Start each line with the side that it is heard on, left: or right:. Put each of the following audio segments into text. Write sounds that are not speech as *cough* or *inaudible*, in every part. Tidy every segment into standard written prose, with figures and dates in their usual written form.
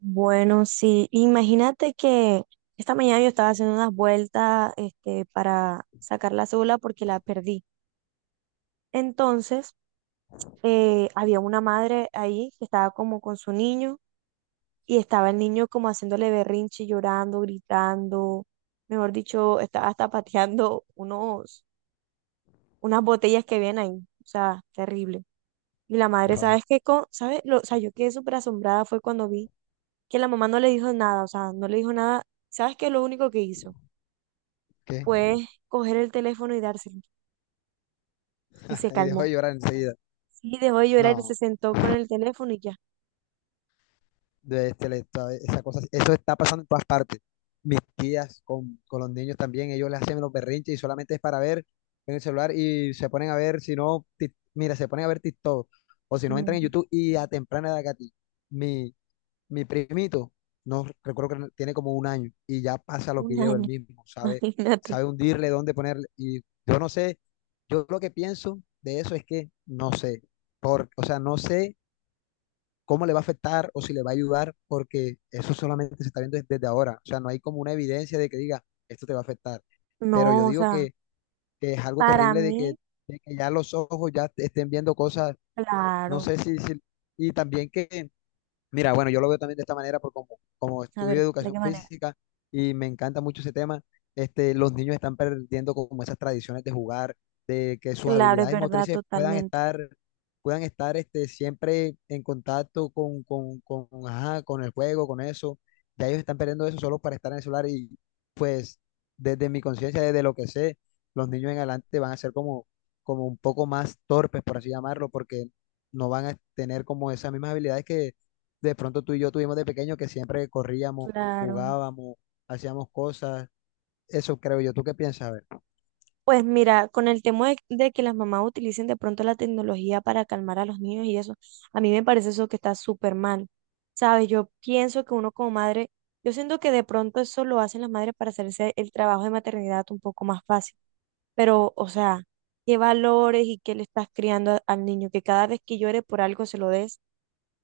right: Bueno, sí, imagínate que esta mañana yo estaba haciendo unas vueltas para sacar la cédula porque la perdí. Entonces, había una madre ahí que estaba como con su niño y estaba el niño como haciéndole berrinche, llorando, gritando, mejor dicho, estaba hasta pateando unas botellas que habían ahí, o sea, terrible. Y la madre,
left: Wow,
right: ¿sabes qué? O sea, yo quedé súper asombrada fue cuando vi que la mamá no le dijo nada, o sea, no le dijo nada. ¿Sabes qué es lo único que hizo?
left: ¿qué?
right: Fue coger el teléfono y dárselo. Y se
left: *laughs* Y dejó
right: calmó.
left: de llorar enseguida.
right: Sí, dejó de llorar y
left: No,
right: se sentó con el teléfono y ya.
left: esa cosa, eso está pasando en todas partes. Mis tías con los niños también, ellos les hacen los berrinches y solamente es para ver en el celular y se ponen a ver, si no, mira, se ponen a ver TikTok o si no
right: Mm.
left: entran en YouTube y a temprana edad, Katy, mi, mi primito, no recuerdo que tiene como un año y ya pasa los
right: Un
left: videos él
right: año,
left: mismo,
right: *laughs*
left: sabe,
right: imagínate.
left: sabe hundirle, dónde ponerle. Y yo no sé, yo lo que pienso de eso es que no sé, o sea, no sé cómo le va a afectar o si le va a ayudar, porque eso solamente se está viendo desde ahora. O sea, no hay como una evidencia de que diga, esto te va a afectar. Pero yo
right: No, o
left: digo
right: sea,
left: que es algo
right: para
left: terrible
right: mí,
left: de que ya los ojos ya te estén viendo cosas, no
right: claro.
left: sé si y también que. Mira, bueno, yo lo veo también de esta manera porque como
right: A
left: estudio
right: ver, ¿de
left: educación
right: qué manera?
left: física y me encanta mucho ese tema, este, los niños están perdiendo como esas tradiciones de jugar, de que sus
right: Claro, es
left: habilidades
right: verdad,
left: motrices
right: totalmente.
left: puedan estar este, siempre en contacto ajá, con el juego, con eso. Ya ellos están perdiendo eso solo para estar en el celular y pues desde mi conciencia, desde lo que sé, los niños en adelante van a ser como, como un poco más torpes, por así llamarlo, porque no van a tener como esas mismas habilidades que de pronto tú y yo tuvimos de pequeño que siempre corríamos,
right: Claro.
left: jugábamos, hacíamos cosas. Eso creo yo. ¿Tú qué piensas? A ver,
right: Pues mira, con el tema de que las mamás utilicen de pronto la tecnología para calmar a los niños y eso, a mí me parece eso que está súper mal. ¿Sabes? Yo pienso que uno como madre, yo siento que de pronto eso lo hacen las madres para hacerse el trabajo de maternidad un poco más fácil. Pero, o sea, qué valores y qué le estás criando al niño, que cada vez que llore por algo se lo des,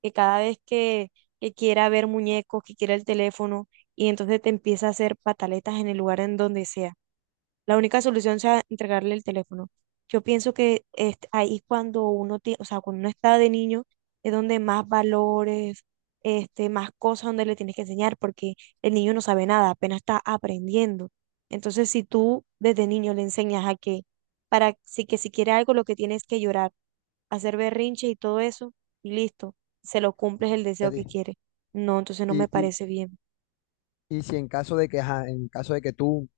right: que cada vez que, que quiera ver muñecos, que quiera el teléfono, y entonces te empieza a hacer pataletas en el lugar en donde sea. La única solución sea entregarle el teléfono. Yo pienso que es ahí cuando uno, tie- o sea, cuando uno está de niño, es donde más valores, más cosas donde le tienes que enseñar, porque el niño no sabe nada, apenas está aprendiendo. Entonces, si tú desde niño le enseñas a que, para si que si quiere algo, lo que tienes es que llorar, hacer berrinche y todo eso, y listo, se lo cumples el
left: a
right: deseo
left: ti.
right: que quiere. No, entonces no me
left: Y, y,
right: parece bien.
left: y si en caso de que, ajá, en caso de que tú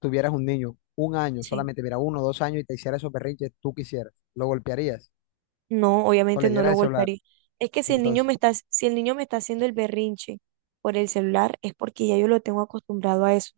left: tuvieras un niño, un año
right: Sí.
left: solamente, mira, uno, dos años y te hiciera esos berrinches, tú quisieras, ¿lo golpearías
right: No,
left: o
right: obviamente
left: le
right: no
left: dieras
right: lo
left: el celular?
right: golpearía. Es que si el niño
left: Entonces,
right: me está, si el niño me está haciendo el berrinche por el celular, es porque ya yo lo tengo acostumbrado a eso.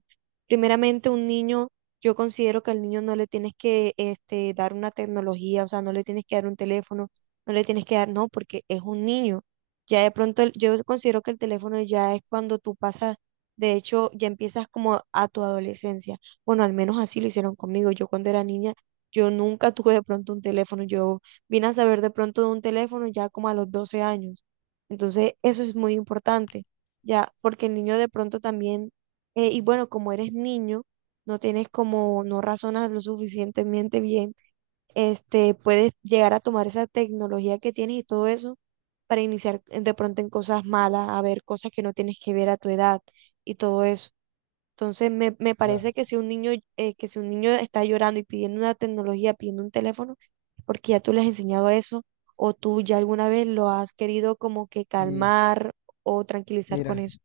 right: Primeramente, un niño, yo considero que al niño no le tienes que dar una tecnología, o sea, no le tienes que dar un teléfono, no le tienes que dar, no, porque es un niño. Ya de pronto, yo considero que el teléfono ya es cuando tú pasas, de hecho, ya empiezas como a tu adolescencia. Bueno, al menos así lo hicieron conmigo. Yo cuando era niña, yo nunca *laughs* tuve de pronto un teléfono, yo vine a saber de pronto de un teléfono ya como a los 12 años. Entonces, eso es muy importante, ya, porque el niño de pronto también, y bueno, como eres niño, no tienes como, no razonas lo suficientemente bien, puedes llegar a tomar esa tecnología que tienes y todo eso para iniciar de pronto en cosas malas, a ver cosas que no tienes que ver a tu edad y todo eso. Entonces me parece
left: claro.
right: que que si un niño está llorando y pidiendo una tecnología, pidiendo un teléfono, porque ya tú le has enseñado eso, o tú ya alguna vez lo has querido como que
left: Y
right: calmar o tranquilizar con
left: mira,
right: eso.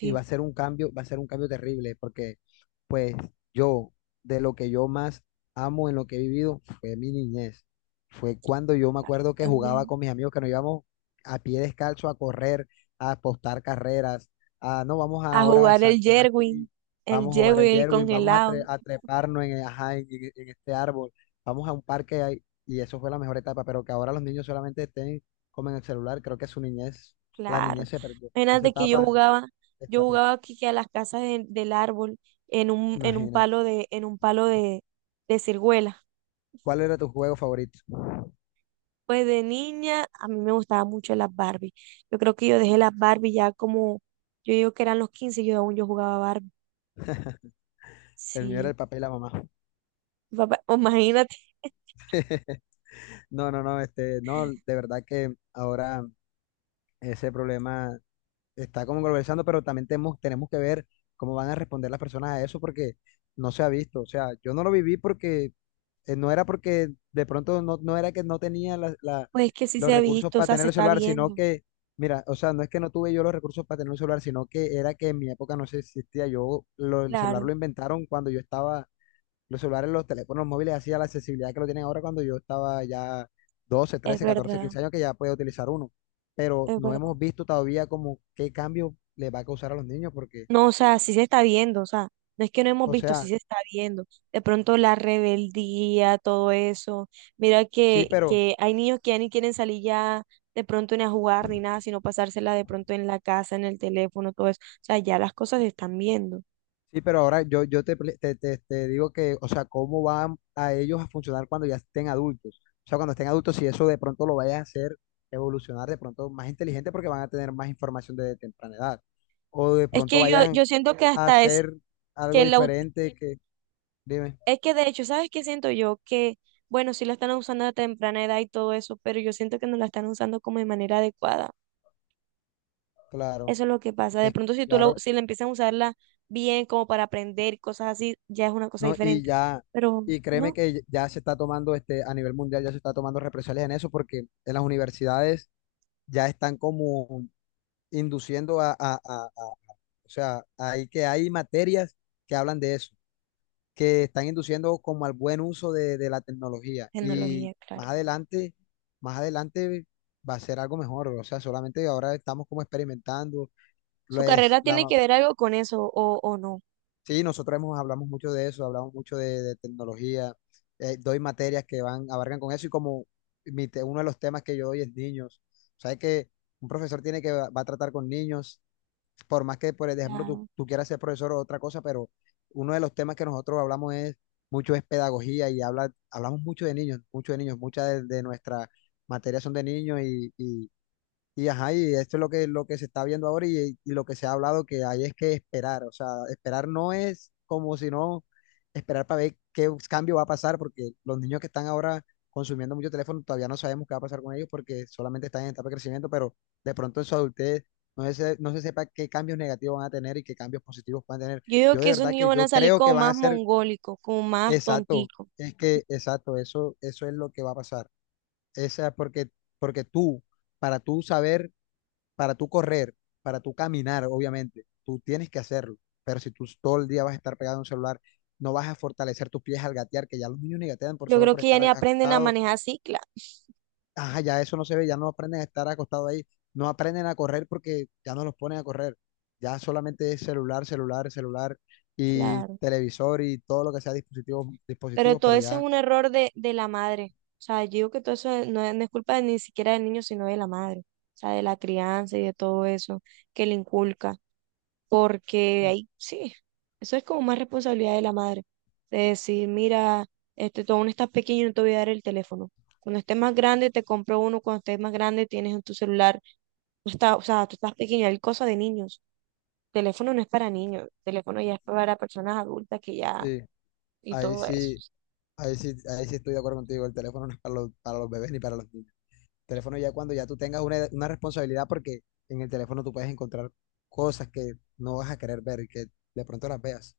left: y va a ser un cambio, va a ser un cambio terrible, porque pues yo, de lo que yo más amo en lo que he vivido fue mi niñez. Fue cuando yo me
right: claro, yo
left: acuerdo que jugaba
right: también.
left: con mis amigos, que nos íbamos a pie descalzo a correr, a apostar carreras, a no, vamos
right: A
left: ahora a
right: jugar el
left: saltar
right: Jerwin,
left: aquí,
right: el
left: vamos a jugar
right: Jerwin,
left: el
right: el
left: Jerwin, vamos a,
right: congelado,
left: a treparnos en, ajá, en este árbol, vamos a un parque ahí, y eso fue la mejor etapa, pero que ahora los niños solamente estén como en el celular, creo que su niñez, la
right: claro.
left: niñez se perdió. Esa
right: Imagínate que
left: etapa
right: yo
left: está perdida.
right: jugaba aquí que a las casas del árbol, en un
left: Imagínate.
right: palo de ciruela.
left: ¿Cuál era tu juego favorito?
right: Pues de niña a mí me gustaban mucho las Barbie. Yo creo que yo dejé las Barbie ya como, yo digo que eran los 15 y yo aún yo jugaba Barbie.
left: El mío era
right: Sí,
left: el papel y la mamá.
right: papá, *laughs* imagínate,
left: *laughs* No, este, no, de verdad que ahora ese problema está como conversando, pero también tenemos, tenemos que ver cómo van a responder las personas a eso porque no se ha visto. O sea, yo no lo viví porque no era porque de pronto no, no era que no tenía
right: pues es que sí
left: los
right: se ha
left: recursos
right: visto, o
left: para
right: sea,
left: tener
right: se
left: el
right: está
left: celular, sino
right: viendo.
left: que, mira, o sea, no es que no tuve yo los recursos para tener un celular, sino que era que en mi época no se existía. Yo, el celular
right: Claro,
left: lo inventaron cuando yo estaba. Los celulares, los teléfonos móviles, así a la accesibilidad que lo tienen ahora cuando yo estaba ya 12,
right: es
left: 13, 14,
right: verdad,
left: 15 años que ya puede utilizar uno. Pero
right: es
left: no
right: verdad.
left: hemos visto todavía como qué cambio le va a causar a los niños porque,
right: No, o sea, sí se está viendo, o sea, no es que no hemos
left: o
right: visto, sí
left: sea,
right: se está viendo. De pronto la rebeldía, todo eso. Mira
left: sí,
right: que,
left: pero,
right: que hay niños que ya ni quieren salir ya de pronto ni a jugar ni nada, sino pasársela de pronto en la casa, en el teléfono, todo eso. O sea, ya las cosas se están viendo.
left: sí, pero ahora yo, yo te, te, te digo que, o sea, cómo van a ellos a funcionar cuando ya estén adultos. O sea, cuando estén adultos, si eso de pronto lo vaya a hacer evolucionar de pronto más inteligente porque van a tener más información desde temprana edad. O de
right: Es
left: pronto
right: que yo,
left: vayan
right: yo siento que
left: a
right: hasta es
left: hacer algo
right: que la
left: diferente que, dime.
right: Es que de hecho, ¿sabes qué siento yo? Que, bueno, sí la están usando a temprana edad y todo eso, pero yo siento que no la están usando como de manera adecuada.
left: Claro,
right: Eso es lo que pasa. De
left: es,
right: pronto,
left: claro,
right: si la empiezan a usarla bien, como para aprender y cosas así, ya es una cosa
left: no, y
right: diferente.
left: ya,
right: Pero
left: y créeme
right: no,
left: que ya se está tomando, este, a nivel mundial ya se está tomando represalias en eso, porque en las universidades ya están como induciendo o sea, hay que hay materias que hablan de eso, que están induciendo como al buen uso de la tecnología, y
right: tecnología, claro.
left: más adelante va a ser algo mejor, o sea, solamente ahora estamos como experimentando,
right: Su
left: pues,
right: carrera tiene
left: la.
right: que ver algo con eso, o no.
left: Sí, nosotros hemos, hablamos mucho de eso, hablamos mucho de tecnología, doy materias que van, abarcan con eso y como uno de los temas que yo doy es niños. O sea, que un profesor tiene que, va, va a tratar con niños, por más que, por ejemplo,
right: Claro.
left: tú quieras ser profesor o otra cosa, pero uno de los temas que nosotros hablamos es mucho es pedagogía y habla, hablamos mucho de niños, muchas de nuestras materias son de niños y ajá, y esto es lo lo que se está viendo ahora y lo que se ha hablado que hay es que esperar, o sea, esperar no es como si no esperar para ver qué cambio va a pasar, porque los niños que están ahora consumiendo mucho teléfono todavía no sabemos qué va a pasar con ellos porque solamente están en etapa de crecimiento, pero de pronto en su adultez no se sepa qué cambios negativos van a tener y qué cambios positivos van a tener.
right: Yo digo
left: Yo
right: que
left: de
right: esos
left: verdad
right: niños
left: que
right: van
left: yo
right: a salir
left: creo
right: como
left: que van
right: más
left: a ser
right: mongólicos, como más
left: exacto,
right: tonticos.
left: es que exacto, eso es lo que va a pasar. Esa porque, porque tú, para tú saber, para tú correr, para tú caminar, obviamente, tú tienes que hacerlo, pero si tú todo el día vas a estar pegado a un celular, no vas a fortalecer tus pies al gatear, que ya los niños ni gatean por
right: Yo
left: solo
right: creo
left: por
right: que ya
left: estar
right: ni aprenden a
left: acostados,
right: manejar cicla.
left: ajá, ya eso no se ve, ya no aprenden a estar acostados ahí, no aprenden a correr porque ya no los ponen a correr, ya solamente es celular, celular, celular y
right: Claro.
left: televisor y todo lo que sea dispositivos,
right: Pero
left: dispositivos,
right: todo
left: pero
right: eso es
left: ya,
right: un error de la madre. O sea, yo digo que todo eso no es culpa ni siquiera del niño, sino de la madre. O sea, de la crianza y de todo eso que le inculca. Porque
left: mm,
right: ahí sí, eso es como más responsabilidad de la madre. De decir, mira, tú aún estás pequeño, no te voy a dar el teléfono. Cuando estés más grande, te compro uno. Cuando estés más grande, tienes en tu celular. O sea, tú estás pequeño, hay cosas de niños. Teléfono no es para niños, teléfono ya es para personas adultas que ya,
left: sí,
right: y
left: ahí
right: todo eso.
left: sí, ahí sí, ahí sí estoy de acuerdo contigo, el teléfono no es para los bebés ni para los niños. Teléfono ya cuando ya tú tengas una responsabilidad, porque en el teléfono tú puedes encontrar cosas que no vas a querer ver y que de pronto las veas.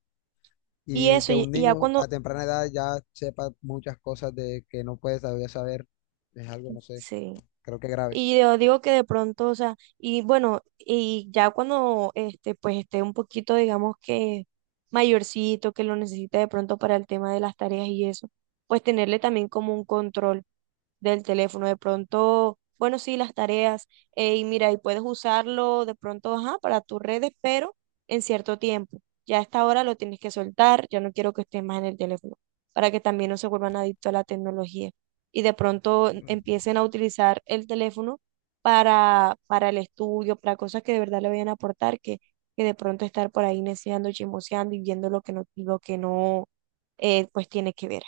right: Y
left: Y
right: eso,
left: que
right: y,
left: un
right: y ya
left: niño a
right: cuando,
left: temprana edad ya sepa muchas cosas de que no puede todavía saber, es algo, no sé,
right: sí,
left: creo que grave.
right: y yo digo que de pronto, o sea, y bueno, y ya cuando, pues esté un poquito, digamos que mayorcito, que lo necesite de pronto para el tema de las tareas y eso, pues tenerle también como un control. Del teléfono. De pronto, bueno, sí, las tareas. Y mira, y puedes usarlo de pronto, ajá, para tus redes, pero en cierto tiempo. Ya a esta hora lo tienes que soltar, ya no quiero que estés más en el teléfono, para que también no se vuelvan adictos a la tecnología. Y de pronto empiecen a utilizar el teléfono para el estudio, para cosas que de verdad le vayan a aportar, que de pronto estar por ahí neceando, chismoseando y viendo lo que no pues tiene que ver.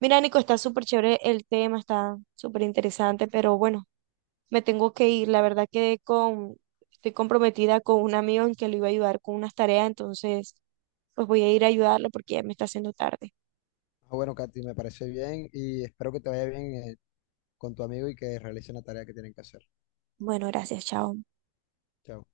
right: Mira, Nico, está súper chévere el tema, está súper interesante, pero bueno, me tengo que ir. La verdad quedé con, Estoy comprometida con un amigo en que le iba a ayudar con unas tareas, entonces pues voy a ir a ayudarlo porque ya me está haciendo tarde.
left: Ah, bueno, Katy, me parece bien y espero que te vaya bien con tu amigo y que realicen la tarea que tienen que hacer.
right: Bueno, gracias, chao.
left: Chao.